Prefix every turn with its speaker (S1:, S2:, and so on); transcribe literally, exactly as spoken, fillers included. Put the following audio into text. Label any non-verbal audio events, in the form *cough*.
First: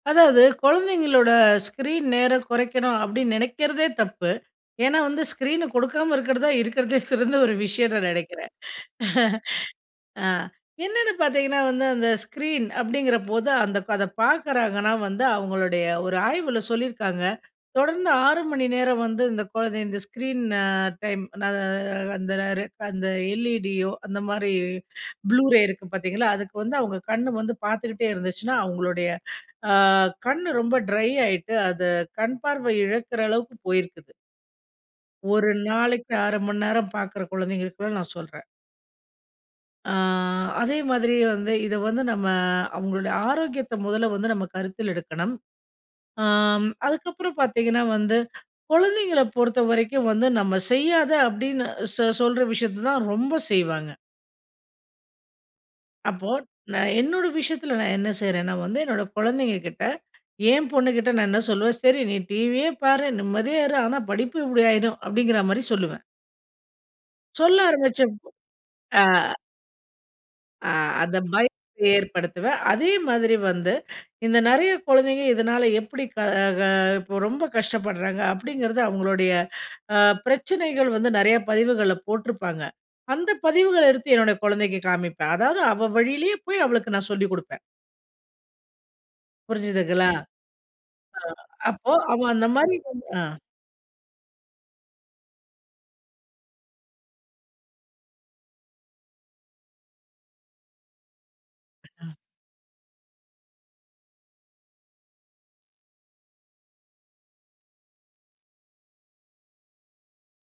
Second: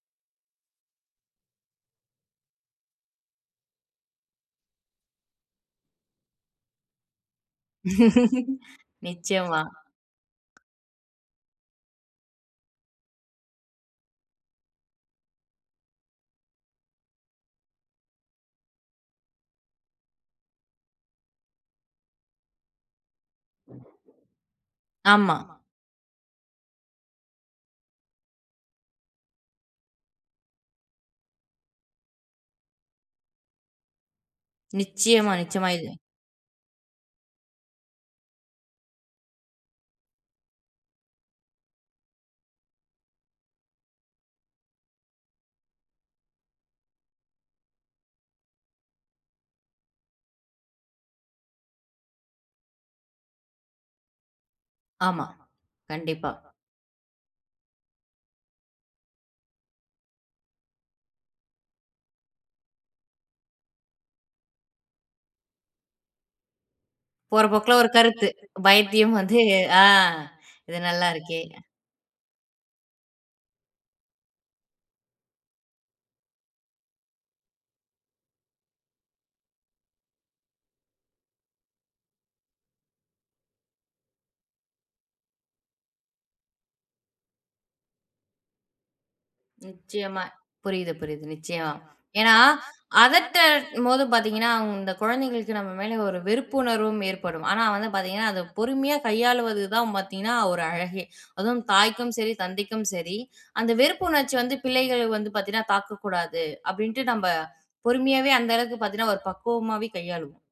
S1: அதாவது கொழந்தைங்களோட ஸ்கிரீன் நேரம் கொறைக்கணும் அப்டின்னு நெனைக்கிறதே தப்பு. ஏன்னா வந்து ஸ்கிரீனு குடுக்காம இருக்றதுதான் இருக்றதுலே சிறந்த ஒரு விஷயம்னு நெனைக்கிறேன்.
S2: *laughs*
S1: *chuckles*
S2: நிச்சயமா.
S1: அ என்னென்னு பார்த்தீங்கன்னா வந்து, அந்த ஸ்க்ரீன் அப்டிங்கிறபோது, அந்த அதப் பார்க்குறாங்கன்னா வந்து, அவங்களுடைய ஒரு ஆய்வுல சொல்லிருக்காங்க. தொடர்ந்து ஆறு மணி நேரம் வந்து இந்த கொழந்த இந்த ஸ்கிரீன அ டைம். ந அ அந்த ரே அந்த எல்இடியோ அந்த மாரி
S2: ஆமா.
S1: ப்ளூ ரே இருக்கு பார்த்தீங்களா? அதுக்கு வந்து அவங்க கண்ணு வந்து பார்த்துக்கிட்டே இருந்துச்சுன்னா, அவங்களுடய அ கண்ணு ரொம்ப ட்ரை ஆயிட்டு, அது கண் பார்வை இழக்கிற அளவுக்கு போயிருக்குது.
S2: நிச்சயமா,
S1: ஒரு
S2: நிச்சயமா. இது
S1: நாளைக்கு அரை மணி நேரம் பார்க்கிற கொழந்தைங்களுக்குதான் நான் சொல்றேன். ஆ அதே மாதிரி வந்து, இத வந்து நம்ம அவுங்களுடைய ஆரோக்கியத்த மொதல்ல வந்து நம்ம கருத்தில் எடுக்கணும். ஆ ம் அதுக்கப்புறம் பார்த்தீங்கன்னா வந்து, கொழந்தைங்கள பொறுத்த வரைக்கும், வந்து நம்ம செய்யாத அப்டின்னு சொ சொல்ற விஷயத்த தான் ரொம்ப செய்வாங்க.
S2: ஆமா,
S1: அப்போ,
S2: கண்டிப்பா.
S1: நான் என்னோட விஷயத்தில நான் என்ன செய்றேன்னா வந்து, என்னோட கொழந்தைங்க கிட்ட, என் பொண்ணுகிட்ட நான் என்ன சொல்லுவேன்? "சரி நீ டிவியே பாரு. நிம்மதியா இரு. ஆனா, படிப்பு இப்டி ஆயிரும்" அப்டிங்கிற மாரி சொல்லுவேன்.
S2: போற
S1: சொல்ல
S2: போக்குல ஒரு
S1: ஆரம்பிச்சப்
S2: கருத்து.
S1: ஆ.
S2: வைத்தியம் வந்து, ஆ
S1: அ,
S2: "இது நல்லா
S1: அந்த
S2: இருக்கே!"
S1: பயத்த ஏற்படுத்துவேன். அதே மாதிரி வந்து இந்த நெறைய கொழந்தைங்க இதனால எப்பிடி க க அ இப்போ ரொம்ப கஷ்டப்படுறாங்க. அப்டிங்கிறது அவுங்களுடைய அ பிரச்சனைகள் வந்து நெறைய பதிவுகள்ல போட்ருப்பாங்க. அந்த பதிவுகள எடுத்து என்னுடைய கொழந்தைக்கு காமிப்பேன். அதாவது அவள் வழியிலயே போய், அவளுக்கு நான் சொல்லிக் குடுப்பேன். புரிஞ்சுதுங்களா?
S2: நிச்சயமா.
S1: அ
S2: புரியுது, புரியுது. நிச்சயமா.
S1: அப்போ அவ
S2: ஏன்னா
S1: அந்த மாதிரி வந்து ஆ.
S2: அதட்டமோது பார்த்தீங்கன்னா, இந்த கொழந்தைகளுக்கு நம்ம மேலே ஒரு வெறுப்புணர்வும் ஏற்படும். ஆனா வந்து பார்த்தீங்கன்னா, அதை பொறுமையா கையாளுவது தான் பார்த்தீங்கன்னா, ஒரு அழகே! அதுவும் தாய்க்கும் சரி, தந்தைக்கும் சரி, அந்த வெறுப்பு உணர்ச்சி வந்து பிள்ளைகளுக்கு வந்து பார்த்தீங்கன்னா, தாக்கக்கூடாது அப்டின்ட்டு, நம்ம பொறுமையாவே அந்த அளவுக்கு பார்த்தீங்கன்னா, ஒரு பக்குவமாவே கையாளுவோம்.